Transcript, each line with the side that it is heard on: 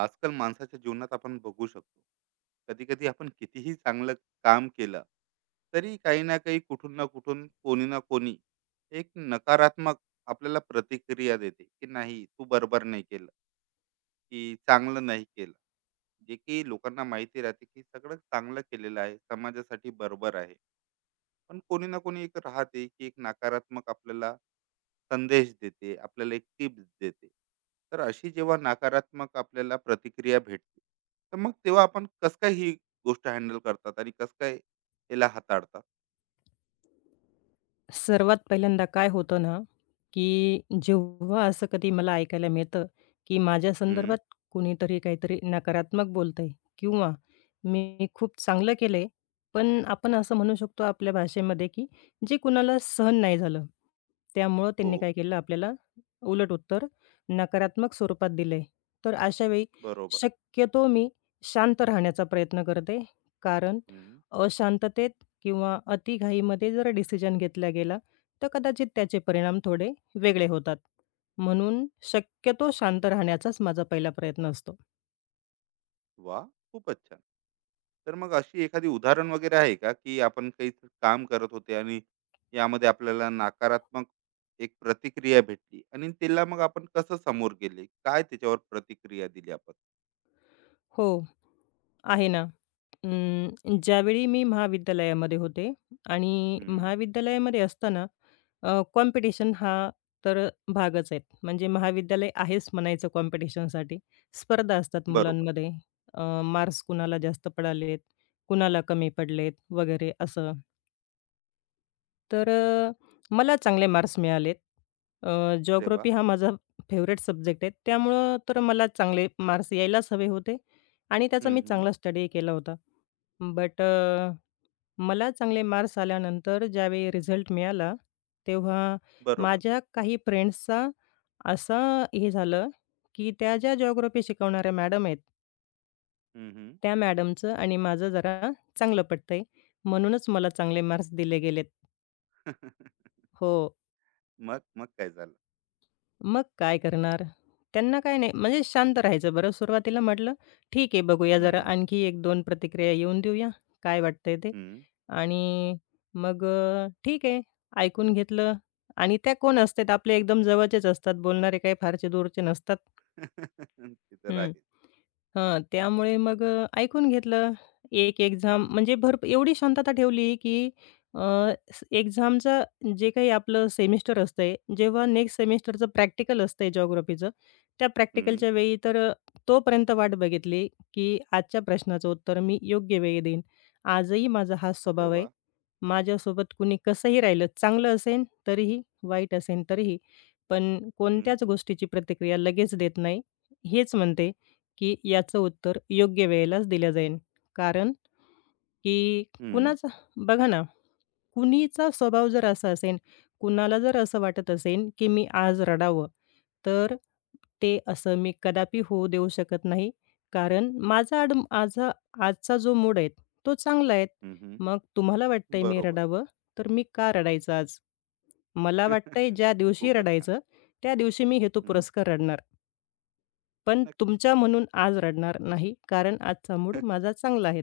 right: आजकाल माणसाच्या जीवनात आपण बघू शकतो. कधी कधी आपण कितीही चांगलं काम केलं तरी काही ना काही, कुठून ना कुठून, कोणी ना कोणी एक नकारात्मक आपल्याला प्रतिक्रिया देते, की नाही तू बरोबर नाही केलं, की चांगलं नाही केलं. जे की लोकांना माहिती राहते की सगळं चांगलं केलेलं आहे, समाजासाठी बरोबर आहे, पण कोणी ना कोणी एक राहते की एक नकारात्मक आपल्याला संदेश देते, आपल्याला एक टिप्स देते. तर अशी जेव्हा नकारात्मक आपल्याला प्रतिक्रिया भेटते, तर मग तेव्हा आपण कस काय ही गोष्ट हॅन्डल करतात आणि कस काय याला हाताळतात.
left: सर्वात पहिल्यांदा काय होतं ना, की जेव्हा असं कधी मला ऐकायला मिळतं, की माझ्या
right: हम्म.
left: संदर्भात कुणीतरी काहीतरी नकारात्मक बोलतंय किंवा मी खूप चांगलं केलंय, पण आपण असं म्हणू शकतो आपल्या भाषेमध्ये, की जे कुणाला सहन नाही झालं. त्यामुळं
right: हो.
left: त्यांनी काय केलं आपल्याला उलट उत्तर नकारात्मक स्वरूपात दिलंय. तर अशा वेळी
right: बरोबर.
left: शक्यतो मी शांत राहण्याचा प्रयत्न करते. कारण
right: हम्म.
left: अशांततेत किंवा अतिघाईमध्ये जर डिसिजन घेतला गेला, तर कदाचित त्याचे परिणाम थोडे वेगळे होतात. म्हणून शक्यतो शांत राहण्याचाच माझा पहिला प्रयत्न असतो.
right: वा, खूपच अच्छा. तर मग अशी एखादी उदाहरण वगैरे आहे का, की आपण काही काम करत होते आणि यामध्ये आपल्याला नकारात्मक एक प्रतिक्रिया भेटली आणि तिला मग आपण कसं समोर गेले? काय त्याच्यावर प्रतिक्रिया दिली आपण?
left: हो, आहे ना. ज्यावेळी मी महाविद्यालयामध्ये होते आणि
right: हं.
left: महाविद्यालयामध्ये असताना कॉम्पिटिशन हा तर भागच आहेत. म्हणजे महाविद्यालय आहेच म्हणायचं कॉम्पिटिशनसाठी. स्पर्धा असतात
right: बरोबर.
left: मुलांमध्ये. मार्क्स कुणाला जास्त पडालेत, कुणाला कमी पडलेत वगैरे असं. तर मला चांगले मार्क्स मिळालेत. अ,
right: अरे वाह!
left: जिओग्राफी हा माझा फेव्हरेट सब्जेक्ट आहे. त्यामुळं तर मला चांगले मार्क्स यायलाच हवे होते आणि त्याचा
right: हं,
left: मी
right: हं.
left: चांगला स्टडी केला होता. बट अ, मला चांगले मार्क्स आल्यानंतर ज्यावेळी रिझल्ट मिळाला, तेव्हा
right: बरोबर.
left: माझ्या काही फ्रेंड्सचा असं हे झालं, की त्या ज्या जिओग्राफी शिकवणाऱ्या मॅडम आहेत,
right: हं, हं.
left: त्या मॅडमचं आणि माझं जरा चांगलं पटतंय. म्हणूनच मला चांगले मार्क्स दिले गेलेत. हो.
right: मग मग काय झालं?
left: मग काय करणार? त्यांना काय नाही म्हणजे शांत राहायचं बरं. सुरुवातीला म्हटलं, "ठीक आहे, बघूया जरा
right: हं,
left: आणखी 1-2 प्रतिक्रिया येऊन देऊया, काय वाटतंय ते."
right: हं.
left: आणि मग ठीक आहे, ऐकून घेतलं आणि त्या कोण असतात आपले एकदम जवळचेच असतात, बोलणारे काही फारसे दूरचे नसतात.
right: ते तर
left: हं.
right: आहे.
left: हां, त्यामुळे मग ऐकून घेतलं. एक
right: हं,
left: एक्झाम म्हणजे एवढी शांतता ठेवली, की अ, स एक्झामचं जे काही आपलं सेमिस्टर असतंय, जेव्हा नेक्स्ट सेमिस्टरचं प्रॅक्टिकल असतंय जिओग्राफीचं, त्या
right: हं.
left: प्रॅक्टिकलच्या वेळी तर तोपर्यंत वाट बघितली, की आजच्या प्रश्नाचं उत्तर मी योग्य वेळी देईन. आजही माझा हाच
right: अरे
left: स्वभाव आहे.
right: वाह!
left: माझ्यासोबत कुणी कसंही राहिलं, चांगलं असेन तरीही, वाईट असेन तरीही, पण
right: हं,
left: कोणत्याच गोष्टीची प्रतिक्रिया लगेच देत नाही. हेच म्हणते, की याचं उत्तर योग्य वेळेलाच दिलं जाईल. कारण की
right: हं.
left: कुणाचा बघा ना, कुणीचा स्वभाव जर असा असेल, कुणाला जर असं वाटत असेल, की मी आज रडावं, तर ते असं मी कदापि होऊ देऊ शकत नाही. कारण माझा आजचा जो मूड आहे, तो चांगला आहे.
right: हं, हं.
left: मग तुम्हाला वाटतंय मी
right: बरोबर.
left: रडावं, तर मी का रडायचं आज? मला वाटतंय ज्या दिवशी
right: खूपच छान.
left: रडायचं, त्या दिवशी मी
right: हं.
left: हेतुपुरस्सर रडणार. पण
right: नक्कीच.
left: तुमच्या म्हणून आज रडणार नाही, कारण आजचा मूड माझा चांगला आहे.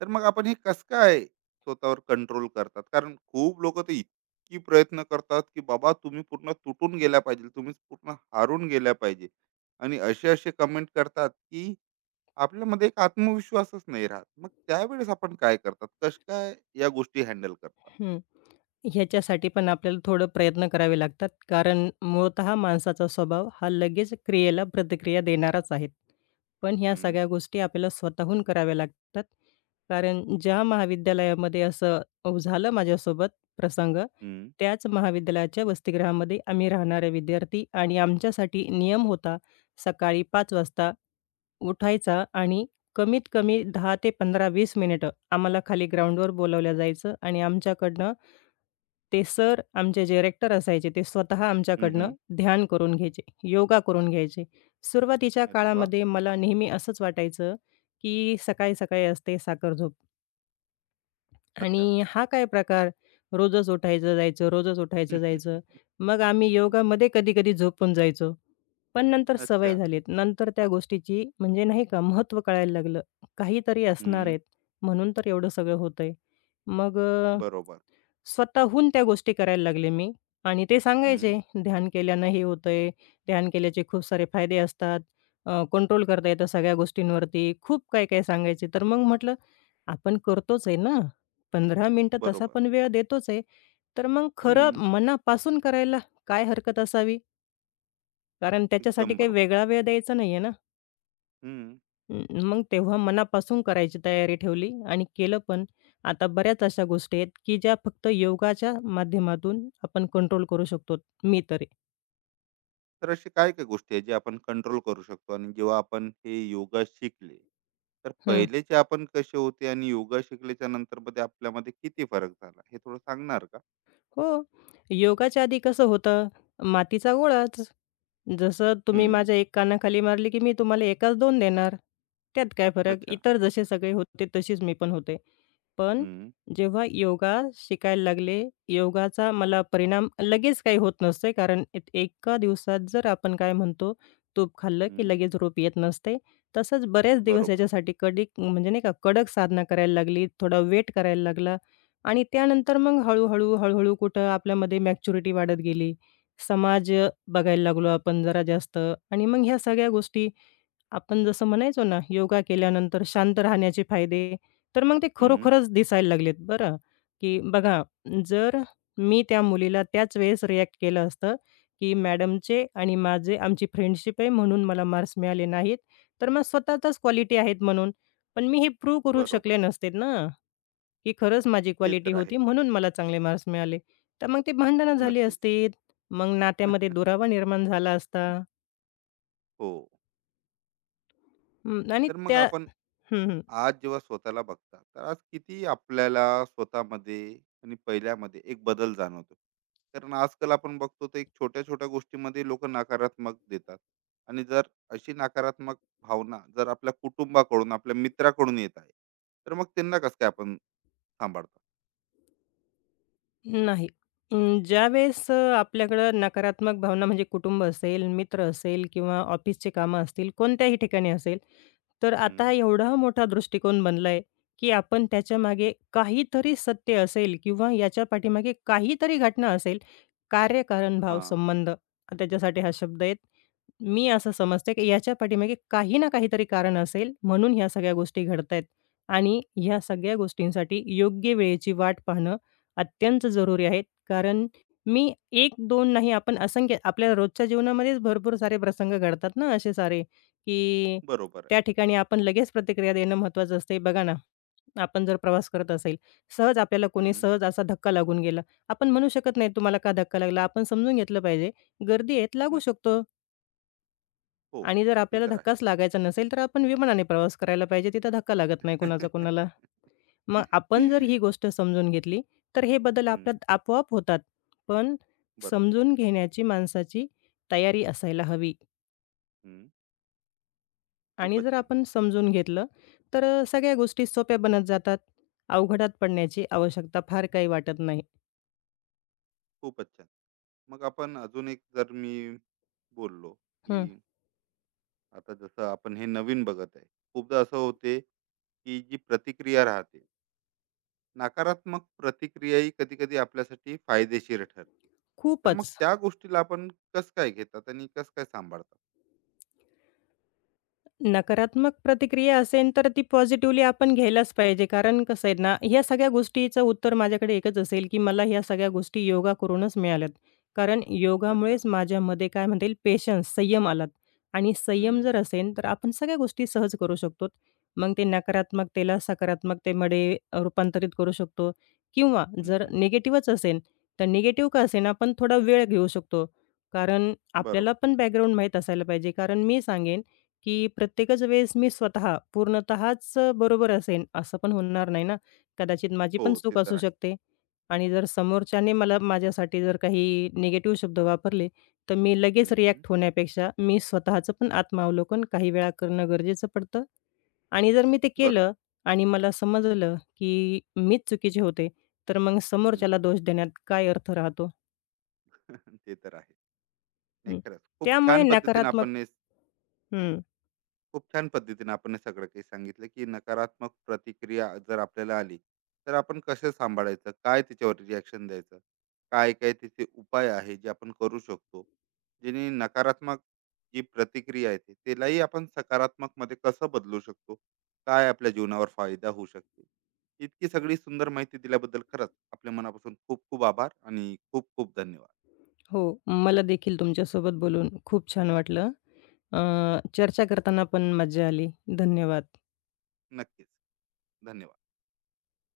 right: तर मग आपण हे कसं काय स्वतःवर कंट्रोल करतात? कारण खूप लोक तर इतकी प्रयत्न करतात की बाबा तुम्ही पूर्ण तुटून गेल्या पाहिजे, तुम्ही पूर्ण हारून गेल्या पाहिजे, आणि असे असे कमेंट करतात, की आपल्यामध्ये एक आत्मविश्वासच नाही राहत. मग त्यावेळेस आपण काय करतात, कस काय या गोष्टी हॅन्डल करतात?
left: हं. ह्याच्यासाठी पण आपल्याला थोडं प्रयत्न करावे लागतात. कारण मूळतः माणसाचा स्वभाव हा लगेच क्रियेला प्रतिक्रिया देणाराच आहे. पण ह्या
right: हम्म.
left: सगळ्या गोष्टी आपल्याला स्वतःहून कराव्या लागतात. कारण ज्या महाविद्यालयामध्ये असं झालं माझ्यासोबत प्रसंग,
right: हम्म.
left: त्याच महाविद्यालयाच्या वसतिगृहामध्ये आम्ही राहणारे विद्यार्थी आणि आमच्यासाठी नियम होता सकाळी 5:00 वाजता उठायचा आणि कमीत कमी 10 ते 15-20 मिनिटं आम्हाला खाली ग्राउंडवर बोलावलं जायचं आणि आमच्याकडनं ते सर आमचे जे रेक्टर असायचे ते स्वतः
right: हम्म.
left: आमच्याकडनं
right: हम्म.
left: ध्यान करून घ्यायचे, योगा करून घ्यायचे. सुरुवातीच्या
right: अरे वा.
left: काळामध्ये मला नेहमी असंच वाटायचं, की सकाळी-सकाळी असते साखर झोप.
right: अच्छा.
left: आणि हा काय प्रकार? रोजच उठायचं, जायचं, रोजच उठायचं, जायचं. मग आम्ही योगामध्ये कधी-कधी झोपून जायचो. पण नंतर
right: अच्छा.
left: सवय झालीत. नंतर त्या गोष्टीची म्हणजे नाही का महत्त्व कळायला लागलं. काहीतरी असणार
right: हम्म.
left: आहेत म्हणून तर एवढं सगळं होतंय. मग
right: बरोबर.
left: स्वतःहून त्या गोष्टी करायला लागले मी आणि ते
right: हम्म.
left: सांगायचे, "ध्यान केल्यानं हे होतंय, ध्यान केल्याचे खूप सारे फायदे असतात, कंट्रोल करता येतं सगळ्या गोष्टींवरती." खूप काय-काय सांगायचे. तर मग म्हटलं आपण करतोच आहे ना. 15 मिनिटं तसा
right: बरोबर.
left: पण वेळ देतोच आहे. तर मग खरं
right: हम्म.
left: मनापासून करायला काय हरकत असावी? कारण त्याच्यासाठी
right: एकदम
left: काही
right: बरोबर.
left: वेगळा वेळ द्यायचा नाही आहे ना.
right: हम्म.
left: मग तेव्हा मनापासून करायची तयारी ठेवली आणि केलं पण. आता बऱ्याच अशा गोष्टी आहेत, की ज्या फक्त योगाच्या माध्यमातून आपण कंट्रोल करू शकतो, मी तरी.
right: तर अशी काय काय गोष्टी आहेत जे आपण कंट्रोल करू शकतो? आणि जेव्हा आपण हे योगा शिकले, तर पहिलेचे आपण कसे होते आणि योगा शिकल्याच्या नंतर मध्ये आपल्यामध्ये किती फरक झाला, हे थोडं सांगणार का?
left: हो. योगाच्या आधी कसं होतं, मातीचा गोळाच. जसं तुम्ही
right: हम्म.
left: माझ्या एक कानाखाली मारली, की मी तुम्हाला एकास दोन देणार. त्यात काय फरक?
right: अच्छा.
left: इतर जसे सगळे होते तशीच मी पण होते. पण
right: हम्म.
left: जेव्हा योगा शिकायला लागले, योगाचा मला परिणाम लगेच काही होत नसते. कारण एक एका दिवसात जर आपण काय म्हणतो, तूप खाल्लं की
right: हम्म.
left: लगेच झोप येत नसते. तसंच बरेच दिवस
right: बरोबर.
left: याच्यासाठी कडी म्हणजे नाही का कडक साधना करायला लागली, थोडा वेट करायला लागला. आणि त्यानंतर मग हळू-हळू, हळू-हळू कुठं आपल्यामध्ये मॅच्युरिटी वाढत गेली. समाज बघायला लागलो आपण जरा जास्त आणि मग ह्या सगळ्या गोष्टी आपण जसं म्हणायचो ना, योगा केल्यानंतर शांत राहण्याचे फायदे, तर मग ते
right: हम्म.
left: खरोखरच दिसायला लागलेत बरं, की बघा जर मी त्या मुलीला त्याच वेळेस रिॲक्ट केलं असतं, की मॅडमचे आणि माझे आमची फ्रेंडशिप आहे म्हणून मला मार्क्स मिळाले नाहीत, तर मग स्वतःच्याच क्वालिटी आहेत म्हणून. पण मी हे प्रूव्ह करू
right: बरोबर.
left: शकले नसते ना. की खरंच माझी
right: ते
left: क्वालिटी
right: तर आहेच.
left: होती म्हणून मला चांगले मार्क्स मिळाले. तर मग ते भांडणं झाली
right: नक्कीच.
left: असती. मग नात्यामध्ये दुरावा निर्माण झाला असता.
right: हो.
left: हं, आणि
right: तर मग
left: त्या
right: आपण
left: हं, हं.
right: आज जेव्हा स्वतःला बघता, तर आज किती आपल्याला स्वतःमध्ये आणि पहिल्यामध्ये एक बदल जाणवतो? कारण आजकाल आपण बघतो तर एक छोट्या छोट्या गोष्टीमध्ये लोक नकारात्मक देतात. आणि जर अशी नकारात्मक भावना जर आपल्या कुटुंबाकडून, आपल्या मित्राकडून येत आहे, तर मग त्यांना कसं काय आपण सांभाळतो?
left: नाही. ज्यावेळेस आपल्याकडं नकारात्मक भावना म्हणजे कुटुंब असेल, मित्र असेल किंवा ऑफिसची कामं असतील, कोणत्याही ठिकाणी असेल, तर आता
right: हम्म.
left: एवढा मोठा दृष्टिकोन बनलाय, की आपण त्याच्यामागे काहीतरी सत्य असेल किंवा याच्या पाठीमागे काहीतरी घटना असेल. कार्य, कारण, भाव,
right: हा.
left: संबंध त्याच्यासाठी हा शब्द आहेत. मी असं समजते, की याच्या पाठीमागे काही ना काहीतरी कारण असेल म्हणून ह्या सगळ्या गोष्टी घडतायत आणि ह्या सगळ्या गोष्टींसाठी योग्य वेळेची वाट पाहणं अत्यंत जरुरी आहे. कारण मी 1-2 नाही आपण असंख्य आपल्या रोजच्या जीवनामध्येच भरपूर सारे प्रसंग घडतात ना असे सारे, की
right: बरोबर आहे.
left: त्या ठिकाणी आपण लगेच प्रतिक्रिया देणं महत्त्वाचं असते. बघा ना, आपण जर प्रवास करत असेल, सहज आपल्याला कोणी
right: हम्म.
left: सहज असा धक्का लागून गेला. आपण म्हणू शकत नाही, तुम्हाला का धक्का लागला? आपण समजून घेतलं पाहिजे. गर्दी आहेत, लागू
right: नक्की.
left: शकतो
right: हो.
left: आणि जर
right: ते
left: आपल्याला
right: तर आहे.
left: धक्काच लागायचा नसेल, तर आपण विमानाने प्रवास करायला पाहिजे. तिथं धक्का लागत नाही कोणाचा कोणाला. मग आपण जर ही गोष्ट समजून घेतली, तर हे बदल
right: हम्म.
left: आपल्यात आपोआप होतात. पण
right: बरोबर.
left: समजून घेण्याची माणसाची तयारी असायला हवी.
right: हम्म.
left: आणि
right: खूपच
left: जर
right: छान.
left: आपण समजून घेतलं, तर सगळ्या गोष्टी सोप्या बनत जातात. अवघडात पडण्याची आवश्यकता फार काही वाटत नाही.
right: खूपच छान. मग आपण अजून एक जर मी बोललो की
left: हं.
right: आता जसं आपण हे नवीन बघत आहे, खूपदा असं होते की जी प्रतिक्रिया राहते नकारात्मक प्रतिक्रियाही कधी कधी आपल्यासाठी फायदेशीर ठरते. तर मग
left: खूपच.
right: त्या गोष्टीला आपण कस काय घेतात आणि कस काय सांभाळतात?
left: नकारात्मक प्रतिक्रिया असेल तर ती पॉझिटिव्हली आपण घ्यायलाच पाहिजे. कारण कसं आहे ना, ह्या सगळ्या गोष्टीचं उत्तर माझ्याकडे एकच असेल, की मला ह्या सगळ्या गोष्टी योगा करूनच मिळाल्यात. कारण
right: अच्छा.
left: योगामुळेच माझ्यामध्ये काय म्हणता येईल पेशन्स, संयम आलात आणि संयम
right: हम्म,
left: जर असेल तर आपण सगळ्या गोष्टी सहज करू शकतो. मग ते नकारात्मकतेला सकारात्मकतेमध्ये रूपांतरित करू शकतो किंवा
right: हम्म.
left: जर
right: हम्म.
left: निगेटिव्हच असेल, तर निगेटिव्ह का असेना आपण थोडा वेळ घेऊ शकतो. कारण आपल्याला
right: बरोबर.
left: पण बॅकग्राऊंड माहीत असायला पाहिजे. कारण मी सांगेन की प्रत्येकच वेळेस मी स्वतः पूर्णतःच बरोबर असेन असं पण होणार नाही ना. कदाचित माझी
right: हो,
left: पण
right: ते
left: चूक
right: तर
left: असू
right: आहे.
left: शकते आणि जर समोरच्याने मला माझ्यासाठी जर काही निगेटिव्ह शब्द वापरले, तर मी लगेच
right: हम्म, हम्म.
left: रिॲक्ट होण्यापेक्षा मी स्वतःचं पण आत्मावलोकन काही वेळा करणं गरजेचं पडतं आणि जर मी ते
right: बरोबर.
left: केलं आणि मला समजलं की मीच चुकीचे होते, तर मग
right: हम्म,
left: समोरच्याला
right: हम्म.
left: दोष देण्यात काय अर्थ राहतो?
right: ते तर आहे. नाही,
left: हं.
right: खरंच खूप
left: त्यामुळे
right: छान पद्धतीने
left: नकारात्मक
right: आपण हे
left: हं.
right: खूप छान पद्धतीने आपण हे सगळं काही सांगितलं, की नकारात्मक प्रतिक्रिया जर आपल्याला आली तर आपण कसं सांभाळायचं, काय त्याच्यावर रिॲक्शन द्यायचं, काय काय त्याचे उपाय आहे जे आपण करू शकतो, जेणे नकारात्मक जी प्रतिक्रिया आहे त्यालाही आपण सकारात्मक मध्ये कसं बदलू शकतो, काय आपल्या जीवनावर फायदा होऊ शकते. इतकी सगळी सुंदर माहिती दिल्याबद्दल खरंच आपल्या मनापासून खूप खूप आभार आणि खूप खूप धन्यवाद.
left: हो, मला देखील तुमच्यासोबत बोलून खूप छान वाटलं. चर्चा करताना पण मज्जा आली. धन्यवाद.
right: नक्कीच. धन्यवाद.